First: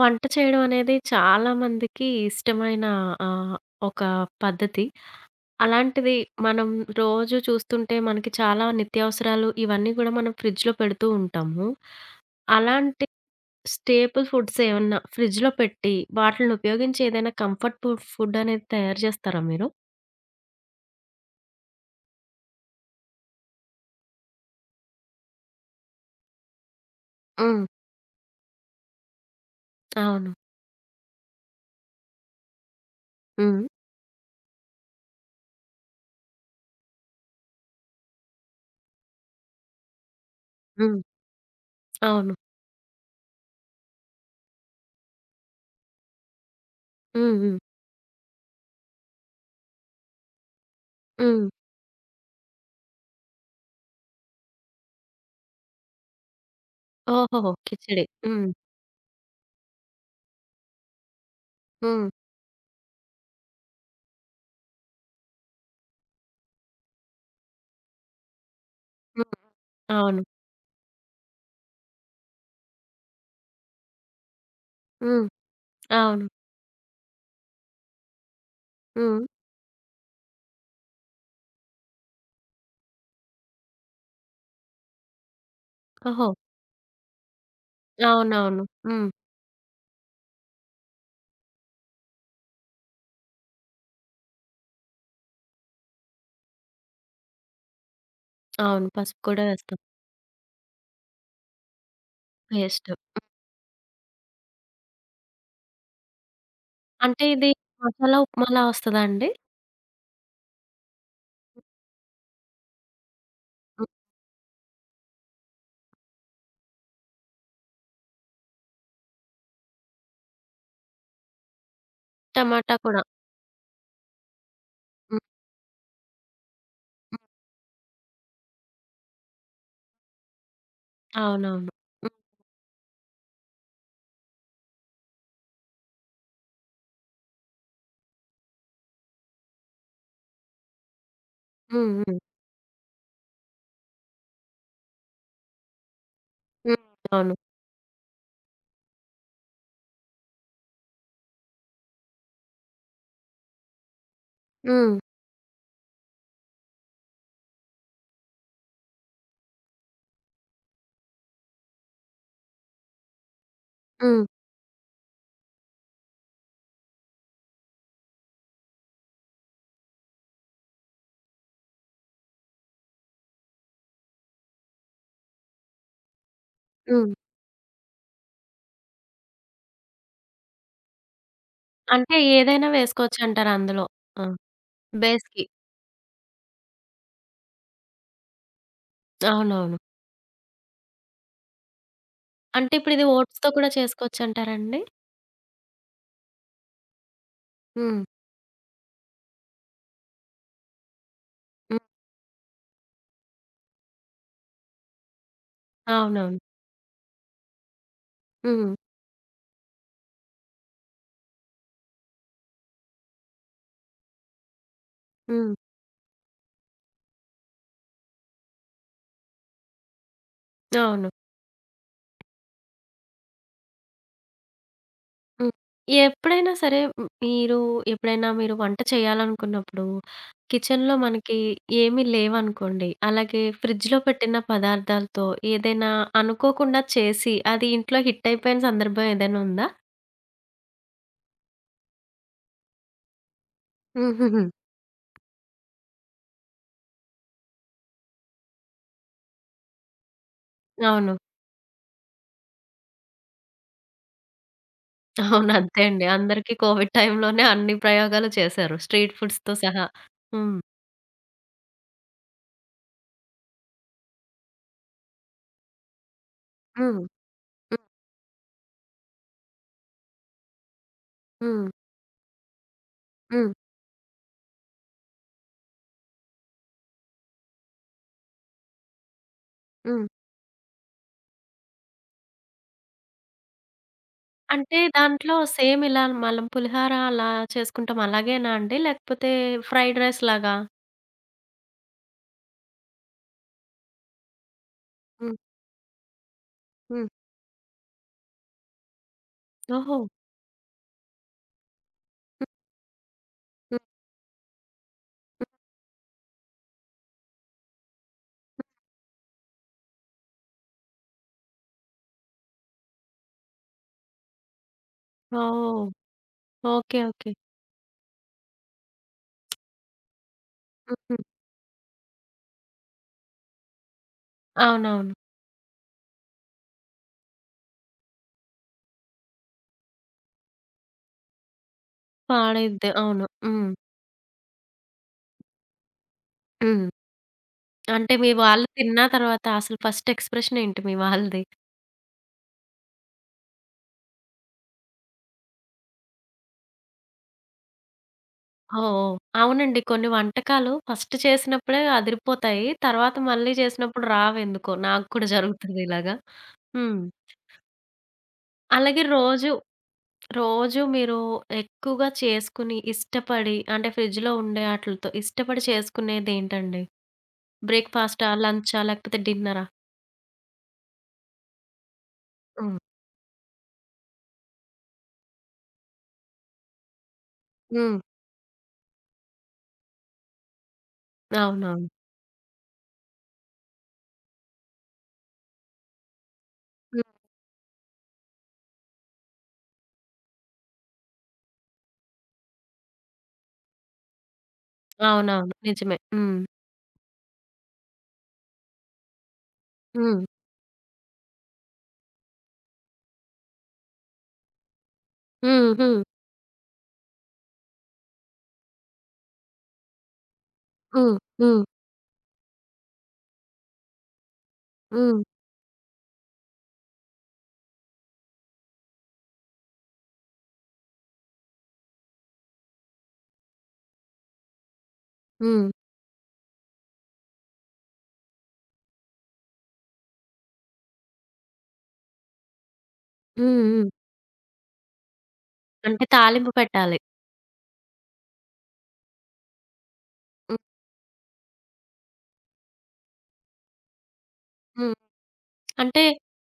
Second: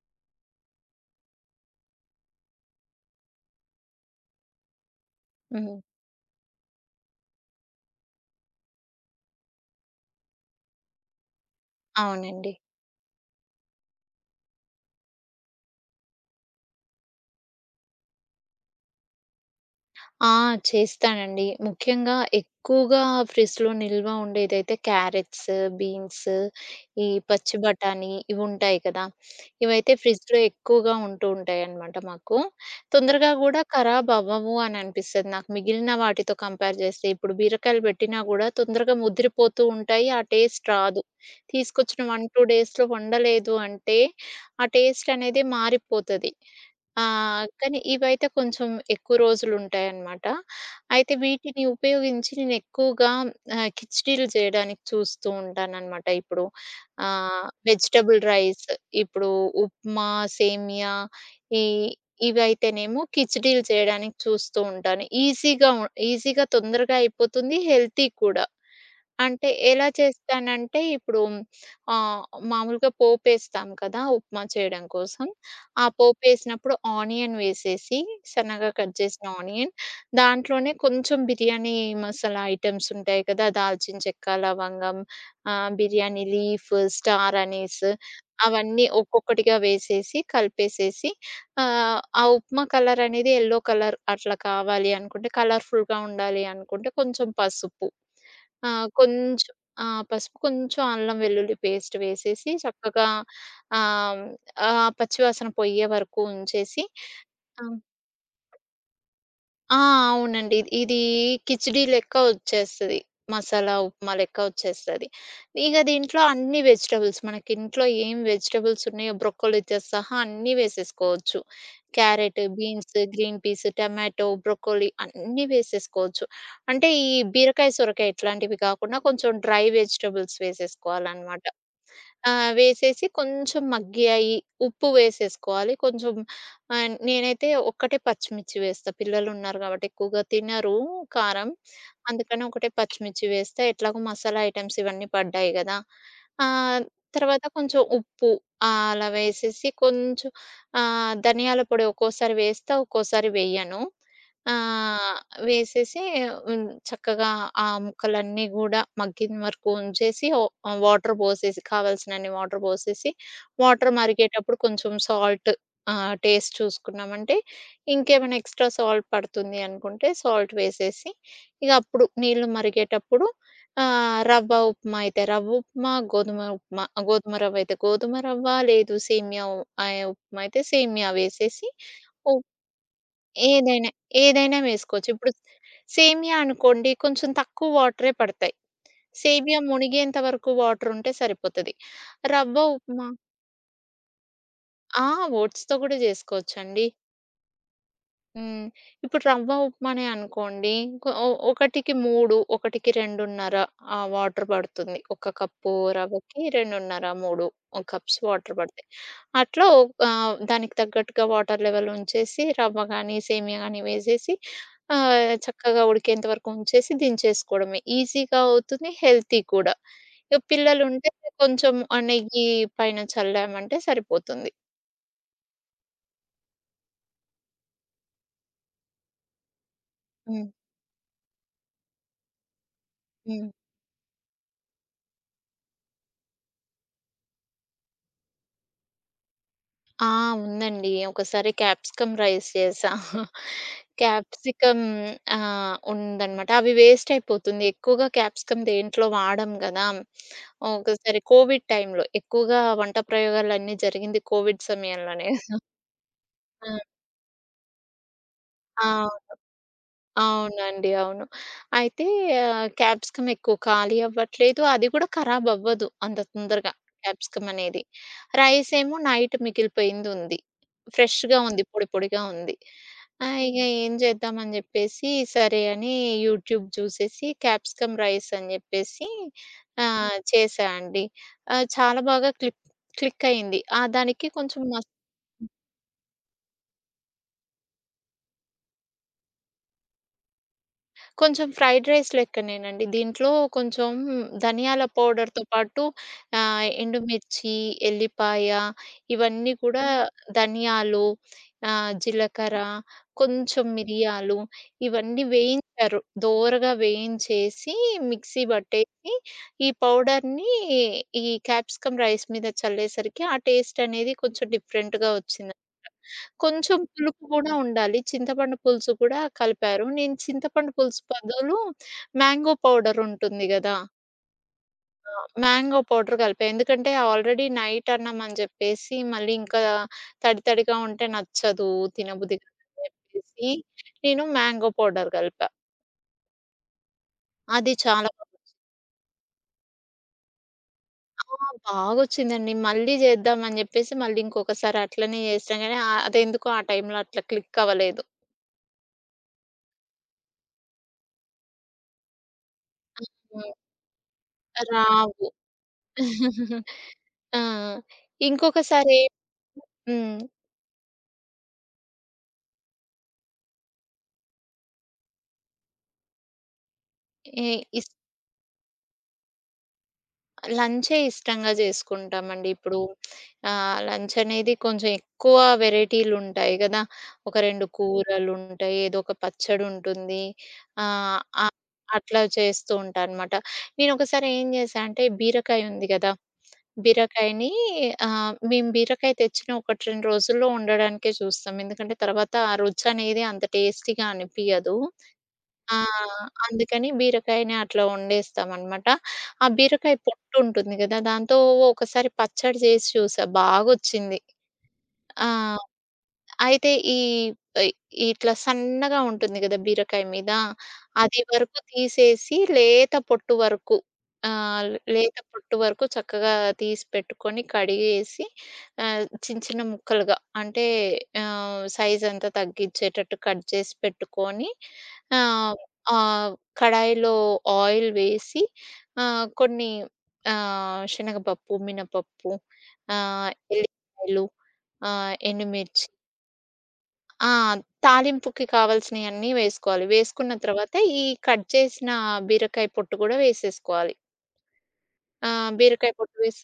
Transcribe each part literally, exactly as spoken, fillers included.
వంట చేయడమనేది చాలా మందికి ఇష్టమైన ఆహ్, ఒక పద్ధతి. హ్మ్. అలాంటిది మనం రోజు చూస్తుంటే మనకి చాలా నిత్యావసరాలు ఇవన్నీ గూడా మనం ఫ్రిడ్జ్‌లో పెడుతూ ఉంటాము. అవునండి. అలాంటి స్టేపుల్ ఫుడ్సేమన్నా ఫ్రిడ్జ్‌లో పెట్టి, వాటిలిని ఉపయోగించి ఏదైనా కంఫర్ట్‌ఫుల్ ఫుడ్ అనేది తయారు జేస్తారా మీరు? ఆ! చేస్తానండి. ముఖ్యంగా ఎక్కువగా ఫ్రిడ్జ్‌లో నిల్వ ఉండేదైతే క్యారెట్స్, బీన్స్ ఈ పచ్చి హ్మ్. బఠాణీ ఇవుంటాయి కదా! ఇవైతే అవును. ఫ్రిడ్జ్‌లో ఎక్కువగా ఉంటూ ఉంటాయనమాట మాకు. తొందరగా హ్మ్. గూడా ఖరాబ్ అవ్వవు అని అనిపిస్తది నాకు. మిగిలిన వాటితో కంపేర్ జేస్తే. ఇప్పుడు బీరకాయలు బేట్టినా గూడా తొందరగా ముద్రిపోతూ ఉంటాయి, ఆ టేస్ట్ హ్మ్. రాదు. తీసుకొచ్చిన వన్, అవును. టూ డేస్‌లో వండలేదు అంటే, ఆ టేస్టనేది మారిపోతది. హ్మ్. ఆహ్, హ్మ్. కానీ ఇవైతే కొంచెం ఎక్కువ రోజులుంటాయనమాట. అయితే హ్మ్. వీటిని ఉపయోగించి నేనేక్కువగా ఆహ్, ఖిచిడిలు చేయడానికి చూస్తూ ఉంటానన్నమాట. ఇప్పుడు ఆ! ఓహోహో! ఖిచిడి. వెజిటబుల్ హ్మ్. రైస్ ఇప్పుడు ఉప్మా, సేమియా ఈ హ్మ్. ఇవయితేనేమో ఖిచిడిలు చేయడానికి చూస్తూ ఉంటాను. ఈజీగా ఉన్ ఈజీగా తొందరగా అయిపోతుంది హెల్తీ కూడా. హ్మ్. అంటే ఎలా అవును. చేస్తానంటే, ఇప్పుడు ఆహ్, మామూలుగా పోపేస్తాం కదా! ఉప్మా చేయడం హ్మ్. కోసం. ఆ అవును. పోపేసినప్పుడు ఆనియన్ వేసేసి సన్నగా కట్ హ్మ్. జేసిన ఆనియన్ దాంట్లోనే కొంచెం బిర్యానీ మసాలా ఐటెమ్సుంటాయి కదా! దాల్చిన చెక్క, లవంగం ఆహ్, బిర్యానీ ఓహో! లీఫ్, స్టార్ అనిస్ అవునవును. అవన్నీ హ్మ్. ఒక్కొక్కటిగా వేసేసి, కలిపేసేసి, ఆహ్, ఆ ఉప్మా కలరనేది ఎల్లో కలర్ అట్లా కావాలి అనుకుంటే, కలర్‌ఫుల్‌గా ఉండాలి అనుకుంటే, కొంచెం పసుపు. ఆ! అవును. పసుపు కూడా కొంచెం వేస్తాం. ఆ! పసుపు ఆ కొంచెం అల్లం వెల్లుల్లి పేస్ట్ వేసేసి పేస్ట్. చక్కగా ఆహ్, ఆ పచ్చి వాసన పొయ్యేవరకు ఉంచేసి అంటే ఇది ఆ! మసాలా ఉప్మాలా వస్తదా అండి? ఆ! అవునండి. ఇద్ ఇది కిచిడీ లెక్క ఒచ్చేస్తది. మసాలా హ్మ్. ఉప్మా లెక్క ఒచ్చేస్తది. ఇగ దీంట్లో అన్ని వెజిటబుల్స్ మనకింట్లో ఏం వెజిటబుల్సున్నాయో బ్రొకొలీతో సహా అన్నీ వేసేసుకోవచ్చు. క్యారట్, టమాటా బీన్స్, కూడా? గ్రీన్ పీస్, టమాటో, బ్రొకొలీ హ్మ్. అన్నీ వేసేసుకోవచ్చు. అంటే ఈ హ్మ్. బీరకాయ, సొరకాయ ఇట్లాంటివి కాకుండా కొంచెం డ్రై వెజిటబుల్స్ వేసేసుకోవాలనమాట. అవునవును. హ్మ్. ఆహ్, వేసేసి కొంచెం మగ్గి అయి, ఉప్పు వేసేసుకోవాలి. కొంచెం ఆహ్, నేనైతే ఒక్కటే పచ్చిమిర్చి వేస్తా. పిల్లలున్నారు కాబట్టి ఎక్కువగా తినరు కారం. హ్మ్. హ్మ్. అందుకని ఒకటే పచ్చిమిర్చి వేస్తా ఎట్లాగో మసాలా ఐటెమ్స్ ఇవన్నీ పడ్డాయి గదా! హ్మ్. ఆహ్, అవును. తర్వాత కొంచెం ఉప్పు. ఆహ్, అలా వేసేసి, కొంచెం ఆహ్, ధనియాల పొడి ఒక్కోసారి వేస్తా, ఒక్కోసారి వేయను. హ్మ్. ఆహ్ వేసేసి, హ్మ్. చక్కగా ఆహ్, ముక్కలన్నీ గూడా మగ్గిన వరకు ఉంచేసి, ఓ ఆహ్, వాటర్ పోసేసి, కావాల్సినన్ని వాటర్ పోసేసి వాటర్ హ్మ్. మరిగేటప్పుడు కొంచెం సాల్ట్ ఆహ్, టేస్ట్ చూసుకున్నామంటే ఇంకేమైనా ఎక్స్ట్రా సాల్ట్ పడుతుంది అనుకుంటే సాల్ట్ వేసేసి ఇగప్పుడు నీళ్లు మరిగేటప్పుడు ఆహ్, రవ్వ ఉప్మా అయితే రవ్వ ఉప్మా, గోధుమ ఉప్మా ఆహ్, హ్మ్. గోధుమ రవ్వయితే గోధుమ రవ్వ లేదు సేమియా వు అయి ఉప్మా అయితే సేమియా వేసేసి అంటే ఉప్ ఏదైనా వేసుకోవచ్చంటారందులో. ఏదైనా ఆ! ఏదైనా వేసుకోవచ్చు. ఇప్పుడు బేస్‌కి. సేమియా అనుకోండి కొంచెం తక్కువ వాటరే పడతాయి. సేమియా అవునవును. మునిగేంత వరకు వాటరుంటే సరిపోతది. రవ్వ అంటే ఇప్పుడిది ఉప్మా ఓట్స్‌తో కూడా చేసుకోవచ్చంటారాండి? ఆ! ఓట్స్‌తో గూడా జేసుకోవచ్చండి. హ్మ్. హ్మ్. ఇప్పుడు రవ్వ ఉప్మనే అనుకోండి. ఒక ఒ హ్మ్. ఒకటికి మూడు, ఒకటికి రెండున్నర ఆహ్ వాటర్ పడుతుంది. ఒక కప్పు అవునవును. రవ్వకి, రెండున్నర మూడు కప్స్ వాటర్ హ్మ్. పడతాయి. అట్లో ఒక్ ఆహ్ దానికి తగ్గట్టుగా వాటర్ లెవెల్ ఉంచేసి, రవ్వ గానీ, సేమియా గానీ వేసేసి ఆహ్, హ్మ్. చక్కగా ఉడికేంత వరకు ఉంచేసి దించేసుకోవడమే. ఈజీగా అవుతుంది, హెల్తీ కూడా. ఇగా పిల్లలుంటే అవును. కొంచెం ఆహ్, నెయ్యి పైన చల్లామంటే సరిపోతుంది. హ్మ్. ఎప్పుడైనా సరే హ్మ్ మీరు ఎప్పుడైనా మీరు వంట చేయాలనుకున్నప్పుడు హ్మ్. కిచెన్‌లో మనకి ఏమీ లేవనుకోండి, అలాగే హ్మ్. ఫ్రిడ్జ్‌లో పెట్టిన పదార్థాలతో ఏదైనా అనుకోకుండా చేసి అది ఇంట్లో హిట్ అయిపోయిన సందర్భం ఏదైనా ఉందా? ఆ! ఉందండి. ఒకసారి క్యాప్సికం రైస్ చేసా. హుహుహు. క్యాప్సికం ఆహ్, ఉందనమాట. అవి వేస్టైపోతుంది ఎక్కువగా క్యాప్సికం దేంట్లో వాడం గాదా! అవును. ఒకసారి కోవిడ్ టైమ్‌లో ఎక్కువగా వంట ప్రయోగాలన్నీ జరిగింది కోవిడ్ సమయంలోనే. అవును. అంతే అండి. అందరికి హ్మ్. కోవిడ్ టైమ్‌లోనే అన్ని ప్రయోగాలు చేసారు. ఆ! స్ట్రీట్ అవును. ఫుడ్స్‌తో సహా! హ్మ్. అవునండి అవును. అయితే క్యాప్సికం ఎక్కువ ఖాళీ అవ్వట్లేదు అది గూడా ఖరాబ్ అవ్వదు అంత తొందరగా హ్మ్. క్యాప్సికమనేది. హ్మ్. రైస్ ఏమో నైట్ మిగిలిపోయిందుంది. ఫ్రెష్‌గా ఉంది హ్మ్. పొడిపొడిగా ఉంది. ఆహ్, హ్మ్. ఇగా ఏం జేద్దామని జేప్పేసి, సరే అని, యూట్యూబ్ జూసేసి క్యాప్సికం రైసని జేప్పేసి హ్మ్. ఆహ్, చేసా అండి. ఆహ్ చాలా బాగా క్లిక్, క్లికయ్యింది. ఆహ్ దానికి కొంచెం అంటే మస్ దాంట్లో సేమ్ ఇలా మలం పులిహోర అలా చేసుకుంటాం అలాగేనాండి లేకపోతే ఫ్రైడ్ రైస్‌ లాగా? కొంచెం ఫ్రైడ్ రైస్ లెక్కనేనండి. దీంట్లో కొంచెం ధనియాల హ్మ్. పౌడర్‌తో పాటు ఆహ్ హ్మ్. ఎండుమిర్చి, ఎల్లిపాయ ఇవన్నీ కూడా ఓహో! ధనియాలు ఆహ్, హ్మ్. జీలకర్ర కొంచెం హ్మ్. మిరియాలు ఇవన్నీ హ్మ్. వేయించారు. దోరగా వేయించేసి, మిక్సీ హ్మ్. బట్టేసి, ఈ పౌడర్‌ని, ఈ క్యాప్సికం రైస్ మీద చల్లేసరికి ఆ టేస్టనేది కొంచెం డిఫరెంట్‌గా ఒచ్చిందనామాట. వావ్! కొంచెం ఓకే. పులుపు ఓకే. గూడా ఉండాలి. చింతపండు పులుసు కూడా కలిపారు. నేను చింతపండు పులుసు హుహు. పదులు మ్యాంగో పౌడర్ ఉంటుంది గదా! అవునవును. ఆ! మ్యాంగో పౌడర్ కలిపా. ఎందుకంటే ఆల్రెడీ నైటన్నం అని జేప్పేసి మళ్ళీ ఇంకా తడి తడిగా ఉంటే నచ్చదు, తినబుద్ధి కాదు పాడైద్ది. అని అవును. జెప్పేసి హ్మ్. నేను మ్యాంగో పౌడర్ గలిపా. హ్మ్. అది చాలా అంటే బా మీ వాళ్ళు తిన్న తర్వాత అసలు ఫస్ట్ ఎక్స్ప్రెషనేంటి మీ ఆ! వాళ్ళది? బాగొచ్చిందండి. మళ్ళీ జేద్దాం అని జేప్పేసి మళ్ళీ ఇంకొకసారి అట్లనే జేసిన గానీ ఆహ్, అదేందుకో ఆ టైంలో అట్లా క్లిక్ అవ్వలేదు. ఓహో! అవునండి. కొన్ని వంటకాలు ఫస్ట్ చేసినప్పుడే అదిరిపోతాయి. తర్వాత హ్మ్. మళ్ళీ జేసినప్పుడు రావేందుకో నాకు కూడా రావు. జరుగుతుందిలాగా. హ్మ్. ఆ! ఇంకొకసారి అలాగే ఏం రోజు, హ్మ్. రోజు మీరు ఎక్కువగా చేసుకుని ఇష్టపడి అంటే ఫ్రిడ్జ్‌లో ఉండే అటిలతో, ఇష్టపడి చేసుకునేదేంటండి? ఎ ఇస్ బ్రేక్‌ఫస్టా, లంచా లేకపోతే డిన్నరా? లంచే ఇష్టంగా జేసుకుంటామండి. హ్మ్. ఇప్పుడు ఆహ్, లంచనేది కొంచెం ఎక్కువ వెరైటీలుంటాయి గదా! ఒక రెండు హ్మ్. కూరలుంటాయి, ఏదోక పచ్చడుంటుంది. ఆహ్, అ అవునవును. అట్లా చేస్తూ ఉంటానుమాట. నేను ఒకసారి ఏం జేశా అంటే బీరకాయ ఉంది గదా! హ్మ్. బీరకాయని ఆహ్, మేము బీరకాయ తెచ్చిన ఒకటి, రెండు రోజుల్లో వండడానికే చూస్తాం ఎందుకంటే తర్వాత ఆ రుచినేది అంత టేస్టీగా అనిపియదు. అవునవును. నిజమే. ఆహ్, హ్మ్. అందుకని బీరకాయని అట్లా ఒండేస్తామనమాట. ఆ బీరకాయ హ్మ్ పొట్టు ఉంటుంది గదా! దాంతో ఒకోకసారి పచ్చడి జేసి చూసా బాగోచ్చింది. ఆ! హ్మ్. హ్మ్. అయితే ఈ పై ఈ ఇట్లా సన్నగా ఉంటుంది గదా! బీరకాయ మీద, హ్మ్. అది వరకు హ్మ్. తీసేసి లేత పొట్టు వరకు, ఆహ్, లేత హ్మ్. పొట్టు వరకు చక్కగా తీసిపెట్టుకొని, కడిగేసి, ఆహ్, చిన్న చిన్న ముక్కలుగా, అంటే ఆహ్, సైజంతా తగ్గించేటట్టు కట్ జేసి పెట్టుకొని ఆహ్, హ్మ్. ఆహ్, కడాయిలో ఆయిల్ వేసి ఆహ్, కొన్ని ఆహ్, శనగపప్పు, మినపప్పు ఆహ్, హ్మ్. హ్మ్. ఎల్లికాయలు ఆహ్, ఎండుమిర్చి అంటే తాలింపు పెట్టాలి? ఆ! తాలింపుకి కావాల్సియన్నీ వేసుకోవాలి. వేసుకున్న హ్మ్. తర్వాత ఈ కట్ జేసిన బీరకాయ పొట్టు గూడా వేసేసుకోవాలి. హ్మ్. ఆహ్, బీరకాయ అంటే పొట్టు వేసి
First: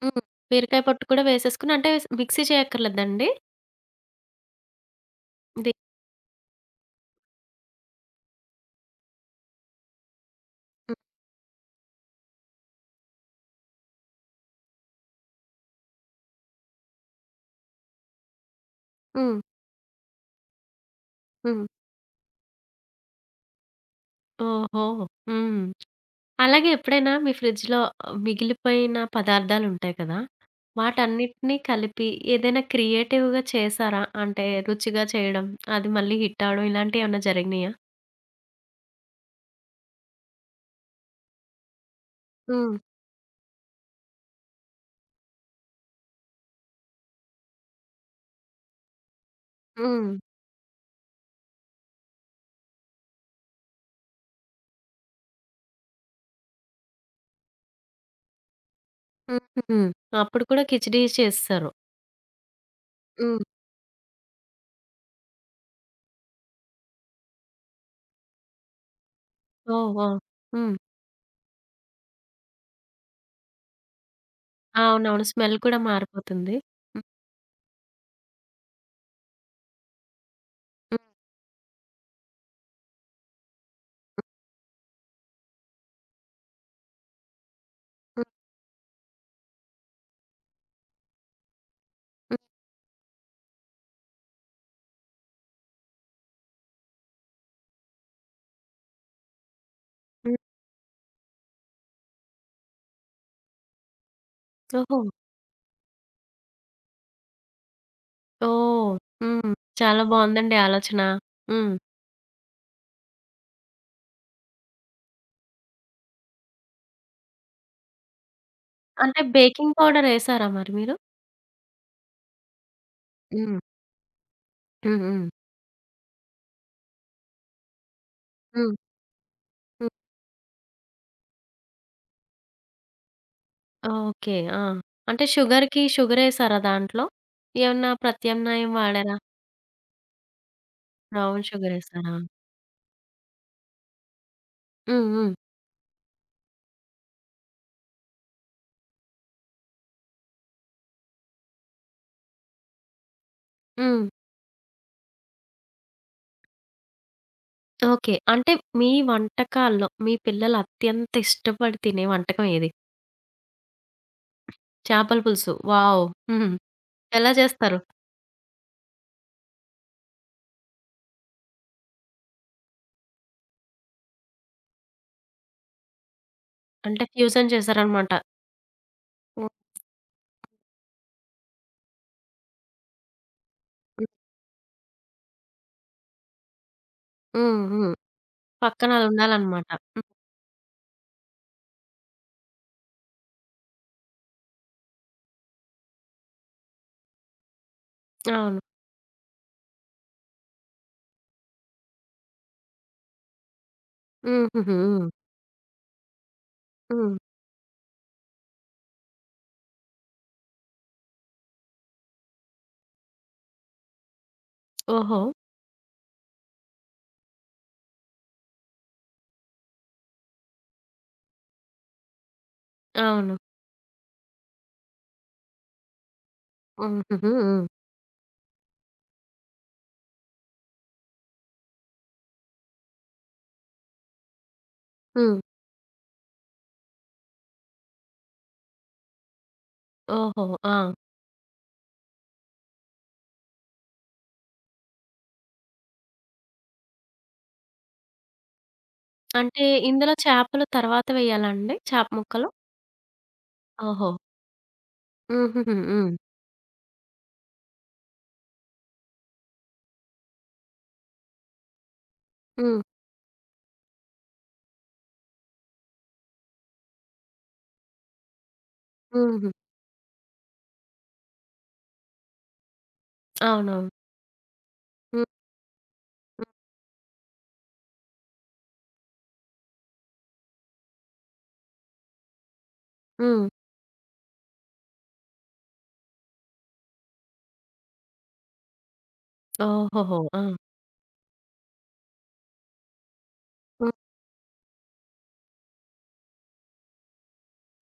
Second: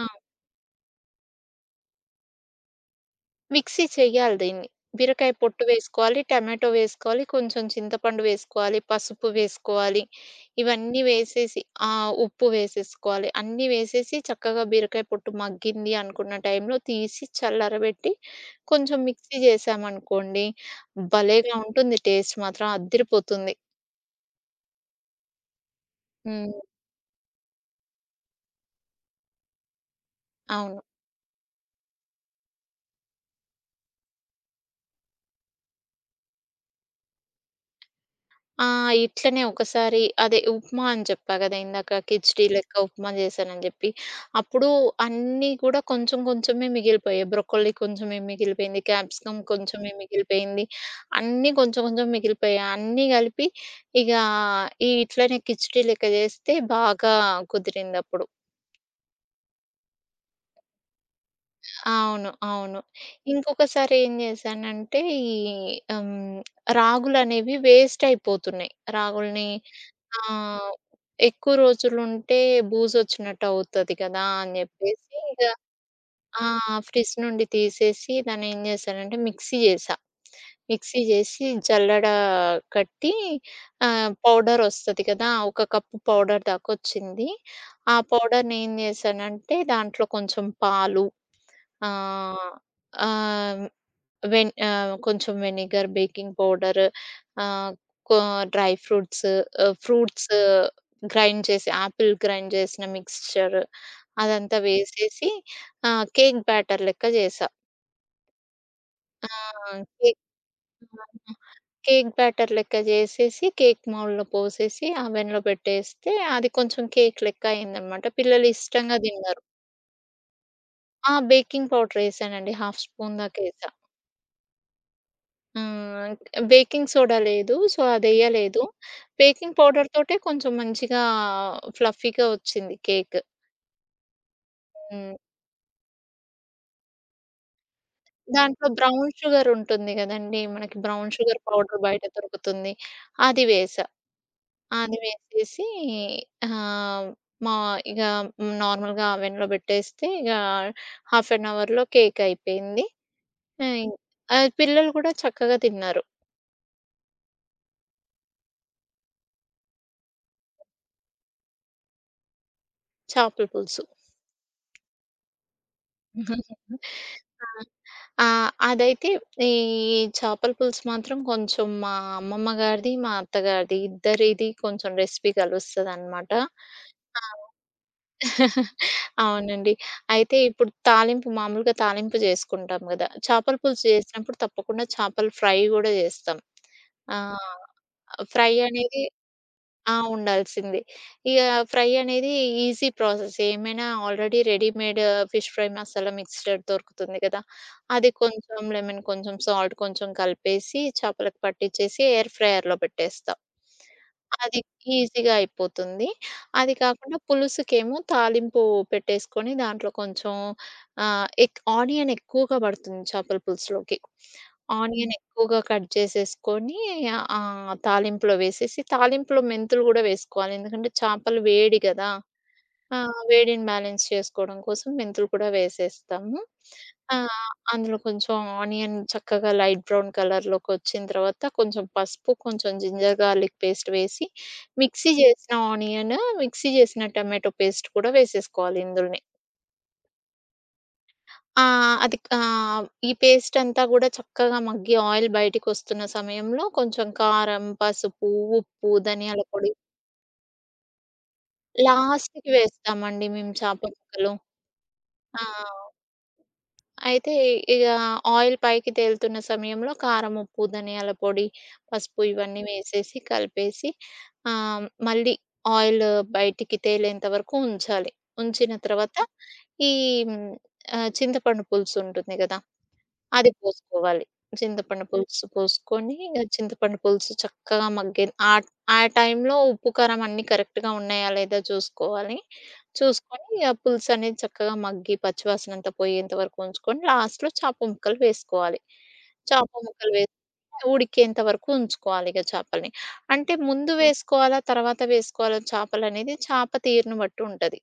ఆ! హ్మ్. బీరకాయ పొట్టు కూడా వేసేసుకొని అంటే మిక్సీ చేయక్కర్లేదండి? మిక్సీ చెయ్యాలి దీన్ని. బీరకాయ పొట్టు ది వేసుకోవాలి, టమాటో వేసుకోవాలి, కొంచెం చింతపండు వేసుకోవాలి, పసుపు వేసుకోవాలి హ్మ్. ఇవన్నీ వేసేసి ఆహ్, ఉప్పు వేసేసుకోవాలి. అన్నీ వేసేసి చక్కగా బీరకాయ పొట్టు మగ్గింది అనుకున్న టైంలో తీసి చల్లరబెట్టి కొంచెం మిక్సీ హ్మ్. జేశామనుకోండి భలేగా హ్మ్. ఉంటుంది టేస్ట్ మాత్రం అద్దిరిపోతుంది. ఓహో! హ్మ్. హ్మ్. అలాగే ఎప్పుడైనా మీ ఫ్రిడ్జ్‌లో మిగిలిపోయిన పదార్థాలుంటాయి కదా! అవును. వాటన్నిటిని కలిపి ఏదైనా క్రియేటివ్‌గా చేసారా? అంటే రుచిగా చేయడం అది మళ్ళీ హిట్ అవ్వడం ఇలాంటివి ఏమైనా జరిగినాయా? ఆ! ఇట్లనే ఒకసారి అదే ఉప్మా అని జెప్పా గదా! ఇందాక కిచిడీ లెక్క హ్మ్. ఉప్మా జేసానని జెప్పి, అప్పుడు అన్నీ కూడా కొంచెం కొంచెమే మిగిలిపోయాయి. బ్రొక్కోలీ కొంచెమే మిగిలిపేంది, క్యాప్సికం కొంచెమే హ్మ్. మిగిలిపేంది, అన్నీ కొంచెం కొంచెం మిగిలిపోయాయి. అన్నీ గలిపి ఇక ఈ ఇట్లనే కిచిడీ లెక్క జేస్తే బాగా కుదిరిందప్పుడు. హుహుహు. అప్పుడు కూడా కిచిడీయె చేసేసారు? అవును. అవును. హ్మ్. ఇంకొకసారి ఏం జేసానంటే ఈ హ్మ్. రాగులనేవి వేస్ట్ అయిపోతున్నాయి. రాగులని ఓహో! ఆహ్, హ్మ్. ఎక్కువ రోజులుంటే బూజోచ్చినట్టు అవుతది గదా! అని జేప్పేసి అవునవును. ఇగా స్మెల్ కూడా మారిపోతుంది. ఆహ్, హ్మ్. ఫ్రిడ్జ్ నుండి తీసేసి దాన్ని ఏం జేసానంటే మిక్సీ జేసా. హ్మ్. మిక్సీ జేసి, జల్లడ కట్టి, ఆహ్, హ్మ్. పౌడరోస్తది గదా! ఒక కప్పు పౌడర్ దాకొచ్చింది. ఆ హ్మ్. పౌడర్‌ని ఏం జేసానంటే, దాంట్లో కొంచెం పాలు, హ్మ్. ఆహ్, ఆహ్, వెన్ ఆహ్ కొంచెం వెనిగర్, బేకింగ్ పౌడర్ ఆహ్, కొ డ్రై ఫ్రూట్స్, ఆహ్, ఫ్రూట్స్, హ్మ్. గ్రైండ్ చేసి ఆపిల్ గ్రైండ్ జేసిన మిక్స్చర్ అదంతా ఓహో! వేసేసి ఆహ్, కేక్ బ్యాటర్ లెక్క జేసా. ఓహ్! ఆ! హ్మ్. చాలా కేక్ బావుందండి ఆలోచన. ఆహ్, ఇ హ్మ్. కేక్ బ్యాటర్ లెక్క జేసేసి కేక్ మౌల్లో పోసేసి అవెన్‌లో పెట్టేస్తే అది కొంచెం కేక్ లెక్క అయిందన్నమాట. పిల్లలు ఇష్టంగా అంటే దిన్నరు. బేకింగ్ పౌడరేసారా మరి మీరు? ఆ! బేకింగ్ పౌడరేసానండి హాఫ్ స్పూన్ దాక హ్మ్. ఏసా. హ్మ్. హ్మ్. హ్మ్. బేకింగ్ సోడా లేదు, సో అదెయ్యలేదు. హ్మ్. బేకింగ్ హ్మ్. పౌడర్‌తోటే కొంచెం మంచిగా, ఫ్లఫీగా ఒచ్చింది కేక్. ఓకే. ఆ! హ్మ్. అంటే షుగర్‌కి షుగరేసారా దాంట్లో? ఏమన్నా దాంట్లో ప్రత్యామ్నాయం బ్రౌన్ వాడారా? షుగర్ ఉంటుంది గదండీ! మనకి బ్రౌన్ షుగర్ బ్రౌన్ పౌడర్ బయట షుగరేసరా! దొరుకుతుంది అది వేసా. అది హ్మ్. హ్మ్. వేసేసి, హా! మా ఇగ నార్మల్‌గా అవెన్‌లో పెట్టేస్తే ఇగ హాఫ్ అన్ అవర్‌లో కేక్ అయిపోయింది. హ్మ్ ఇంక్ హ్మ్. పిల్లలు గూడా చక్కగా తిన్నారు. ఓకే. అంటే మీ వంటకాల్లో, మీ పిల్లలు అత్యంత ఇష్టపడి తినే వంటకం ఏది? చాపల పులుసు. చాపల పులుసు. వావ్! ఎలా ఆ! జేస్తారు? ఆ! అదైతే ఈ చాపల పులుసు మాత్రం కొంచెం మా అమ్మమ్మ గారిది, మా అత్తగారిది ఇద్దరిది కొంచెం రెసిపీ కలుస్తదన్నమాట. అంటే ఆ! ఫ్యూజన్ చేశారన్నమాట. హ్మ్. అవునండి. అయితే ఇప్పుడు తాలింపు మామూలుగా తాలింపు జేసుకుంటాం గదా చేపల పులుసు హ్మ్. జేసినప్పుడు తప్పకుండా చేపల ఫ్రై గూడా జేస్తాం. ఆ! హ్మ్. హ్మ్. ఫ్రై పక్కన అనేది అదుండాలన్నమాట. ఆ! హ్మ్. ఉండాల్సిందే. ఇగ ఫ్రై అనేది ఈజీ ప్రాసెసేమైనా. Already readymade fish fry masala mixed దొరుకుతుంది గదా! అది అవును. కొంచెం, లెమన్ కొంచెం, సాల్ట్ కొంచెం, కలిపేసి చేపలకు పట్టించేసి ఎయిర్ ఫ్రైయర్‌లో పెట్టేస్తా, హ్మ్. అది హుహు. హ్మ్. ఈజీగా అయిపోతుంది. అది హ్మ్. కాకుండా పులుసుకేమో తాలింపు పెట్టేసుకొని దాంట్లో కొంచెం ఆహ్, ఎక్ ఆనియన్ ఎక్కువగా బడుతుంది చేపల పులుసులోకి. ఆనియన్ ఓహో! ఎక్కువగా కట్ జేసేసుకొని ఆహ్, ఆ తాలింపులో వేసేసి, తాలింపులో మెంతులు గూడా వేసుకోవాలి. ఎందుకంటే, చేపలు వేడి గదా! ఆ! అవును. వేడిని బ్యాలెన్స్ చేసుకోవడం కోసం మెంతులు కూడా వేసేస్తాము. హ్మ్. ఆ! హుహు. హ్మ్. అందులో కొంచెం ఆనియన్ చక్కగా లైట్ బ్రౌన్ కలర్‌లోకొచ్చిన తర్వాత కొంచెం పసుపు, కొంచెం జింజర్ గార్లిక్ పేస్ట్ వేసి, మిక్సీ హ్మ్. జేసిన ఆనియన్, మిక్సీ జేసిన టమాటో పేస్ట్ కూడా వేసేసుకోవాలి ఇందులోనే. ఓహో! ఆ! ఆ! అది కా ఈ పేస్టంతా గూడా చక్కగా మగ్గి ఆయిల్ బయటికొస్తున్న సమయంలో కొంచెం కారం, పసుపు, ఉప్పు, ధనియాల అంటే పొడి ఇందులో చేపలు తర్వాత వేయాలండి? చేప ముక్కలు. లాస్ట్‌కి వేస్తామండి మేము చాప ఓహో! ముక్కలు. ఆ! హుహుహు. హ్మ్. అయితే ఇగా ఆయిల్ పైకి తేలుతున్న సమయంలో కారం, ఉప్పు, ధనియాల పొడి, పసుపు ఇవన్నీ హ్మ్. వేసేసి కలిపేసి ఆహ్, మళ్ళీ ఆయిలు బయటికి తేలేంత వరకు ఉంచాలి. ఉంచిన తర్వాత హుహు. ఈ ఆహ్, చింతపండు పులుసుంటుంది గదా! అది అవునవును. పోసుకోవాలి. చింతపండు హ్మ్. పులుసు పోసుకొని ఇగ హ్మ్. చింతపండు పులుసు చక్కగా మగ్గే ఆ ఆ టైంలో ఉప్పు, కారం అన్నీ కరెక్ట్‌గా ఉన్నాయా లేదా జూసుకోవాలి హ్మ్. చూసుకొని ఆహ్, పులుసనేది చక్కగా మగ్గి పచ్చివాసన అంత పోయేంత వరకు ఉంచుకొని లాస్ట్‌లో చేప ముక్కలు వేసుకోవాలి. చేప ముక్కలు ఓహోహో! వేసి ఆ! ఉడికేంత వరకు ఉంచుకోవాలి ఇగా చేపల్ని. అంటే ముందు హ్మ్. వేసుకోవాలా, తర్వాత వేసుకోవాలా చేపలనేది చాప తీరును బట్టి ఉంటది.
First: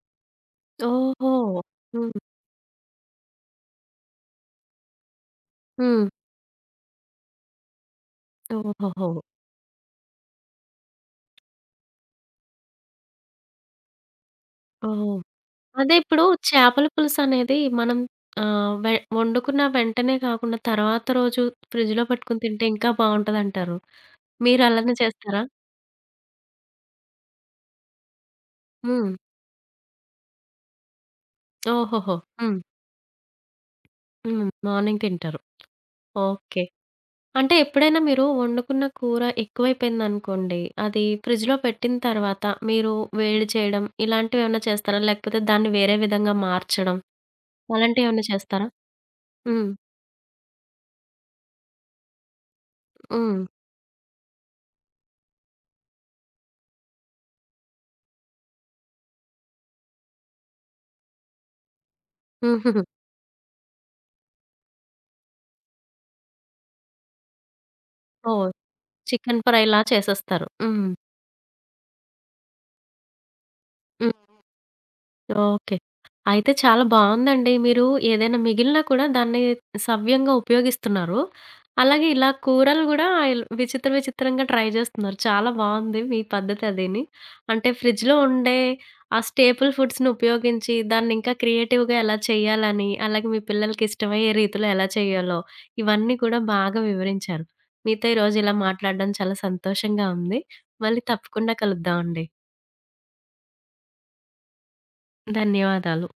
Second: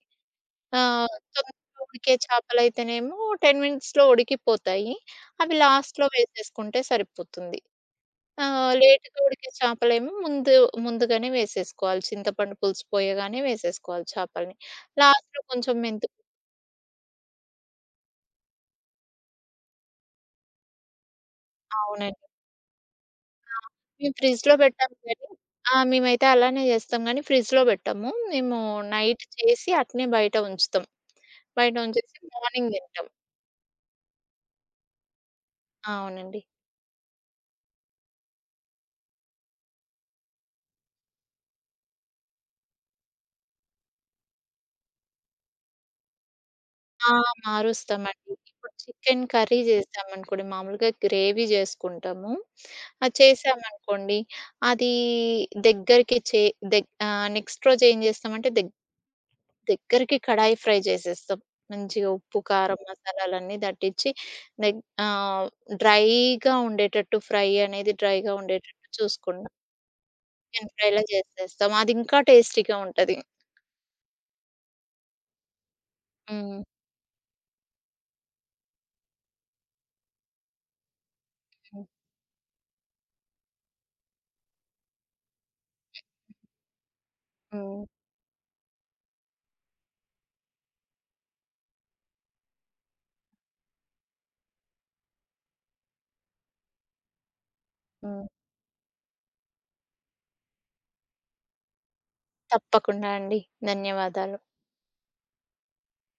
ఆహ్, ఓహో! తొందరగా ఉడికే హ్మ్. చేపలయితేనేమో టెన్ మినిట్స్‌లో ఉడికిపోతాయి అవి లాస్ట్‌లో హ్మ్. వేసేసుకుంటే సరిపోతుంది. ఆ! ఓహోహో! లేట్‌గా ఉడికే చేపలేమో ముందు ముందుగానే వేసేసుకోవాలి చింతపండు పులుసు పోయగానే వేసేసుకోవాలి చేపల్ని. ఓహ్! లాస్ట్‌లో కొంచెం అదే మెంతు ఇప్పుడు చేపల పులుసనేది మనం ఆహ్, వే వండుకున్న వెంటనే గాకుండా తర్వాత రోజు ఫ్రిడ్జ్‌లో అవునండి. పెట్టుకొని తింటే ఇంకా ఆ! బావుంటదంటారు. మేము ఫ్రిడ్జ్‌లో మీరు అలానే బెట్టము గని చేస్తారా? ఆ! మేమైతే అలానే జేస్తాం గనీ ఫ్రిడ్జ్‌లో బెట్టము. మేము హ్మ్. నైట్ చేసి అట్నే బయట ఉంచుతాం. బయట ఓహోహో! ఉంచేసి హ్మ్. మార్నింగ్ దింటాం. హ్మ్ మార్నింగ్ తింటారు. అవునండి. ఓకే. అంటే ఎప్పుడైనా మీరు వండుకున్న కూర ఎక్కువైపోయిందనుకోండి. అది ఫ్రిడ్జ్‌లో పెట్టిన తర్వాత, మీరు వేడి చేయడం ఇలాంటివేమన్నా చేస్తారా? లేకపోతే దాన్ని వేరే విధంగా మార్చడం ఆహ్, అలాంటివేమన్నా మారుస్తామండి. చేస్తారా? ఇప్పుడు చికెన్ కర్రీ హ్మ్. జేశామనుకోండి. మామూలుగా గ్రేవీ జేసుకుంటాము. అది హ్మ్. చేశామనుకోండి. అదీ దెగ్గరికి చే దెగ్ ఆహ్, నెక్స్ట్ రోజేం జేస్తామంటే దెగ్ దెగ్గరకి కడాయి ఫ్రై జేసేస్తాం. మంచిగా ఉప్పు, కారం హుహుహు. మసాలాలన్నీ దట్టించి దెగ్ ఆహ్, డ్రైగా ఉండేటట్టు ఫ్రై అనేది డ్రైగా ఓహ్! ఉండేటట్టు చికెన్ చూసుకుంటాం. ఫ్రై‌లా చేసేస్తారు చికెన్ హ్మ్. ఫ్రైలా చేసేస్తాం. అది ఇంకా టేస్టీగా ఉంటది. హ్మ్. ఓకే. అయితే హ్మ్. చాలా బావుందండి. మీరు ఏదైనా మిగిలినా కూడా దాన్ని సవ్యంగా ఉపయోగిస్తున్నారు. అలాగే ఇలా కూరలు గూడా ఇల్ విచిత్ర విచిత్రంగా ట్రై జేస్తున్నారు. చాలా బావుంది మీ పద్ధతి అదిని. అంటే హ్మ్. ఫ్రిడ్జ్‌లో ఉండే ఆ స్టేపుల్ ఫుడ్స్‌నుపయోగించి దాన్ని ఇంకా క్రియేటివ్‌గా ఎలా చేయాలని, అలాగే మీ పిల్లలకి ఇష్టమయ్యే రీతిలో ఎలా చేయాలో, ఇవన్నీ కూడా బాగా వివరించారు. మీతో హ్మ్. ఈరోజు ఇలా మాట్లాడడం చాలా సంతోషంగా ఉంది. మళ్ళీ తప్పకుండా కలుద్దాం అండి. తప్పకుండా అండి. ధన్యవాదాలు. ధన్యవాదాలు.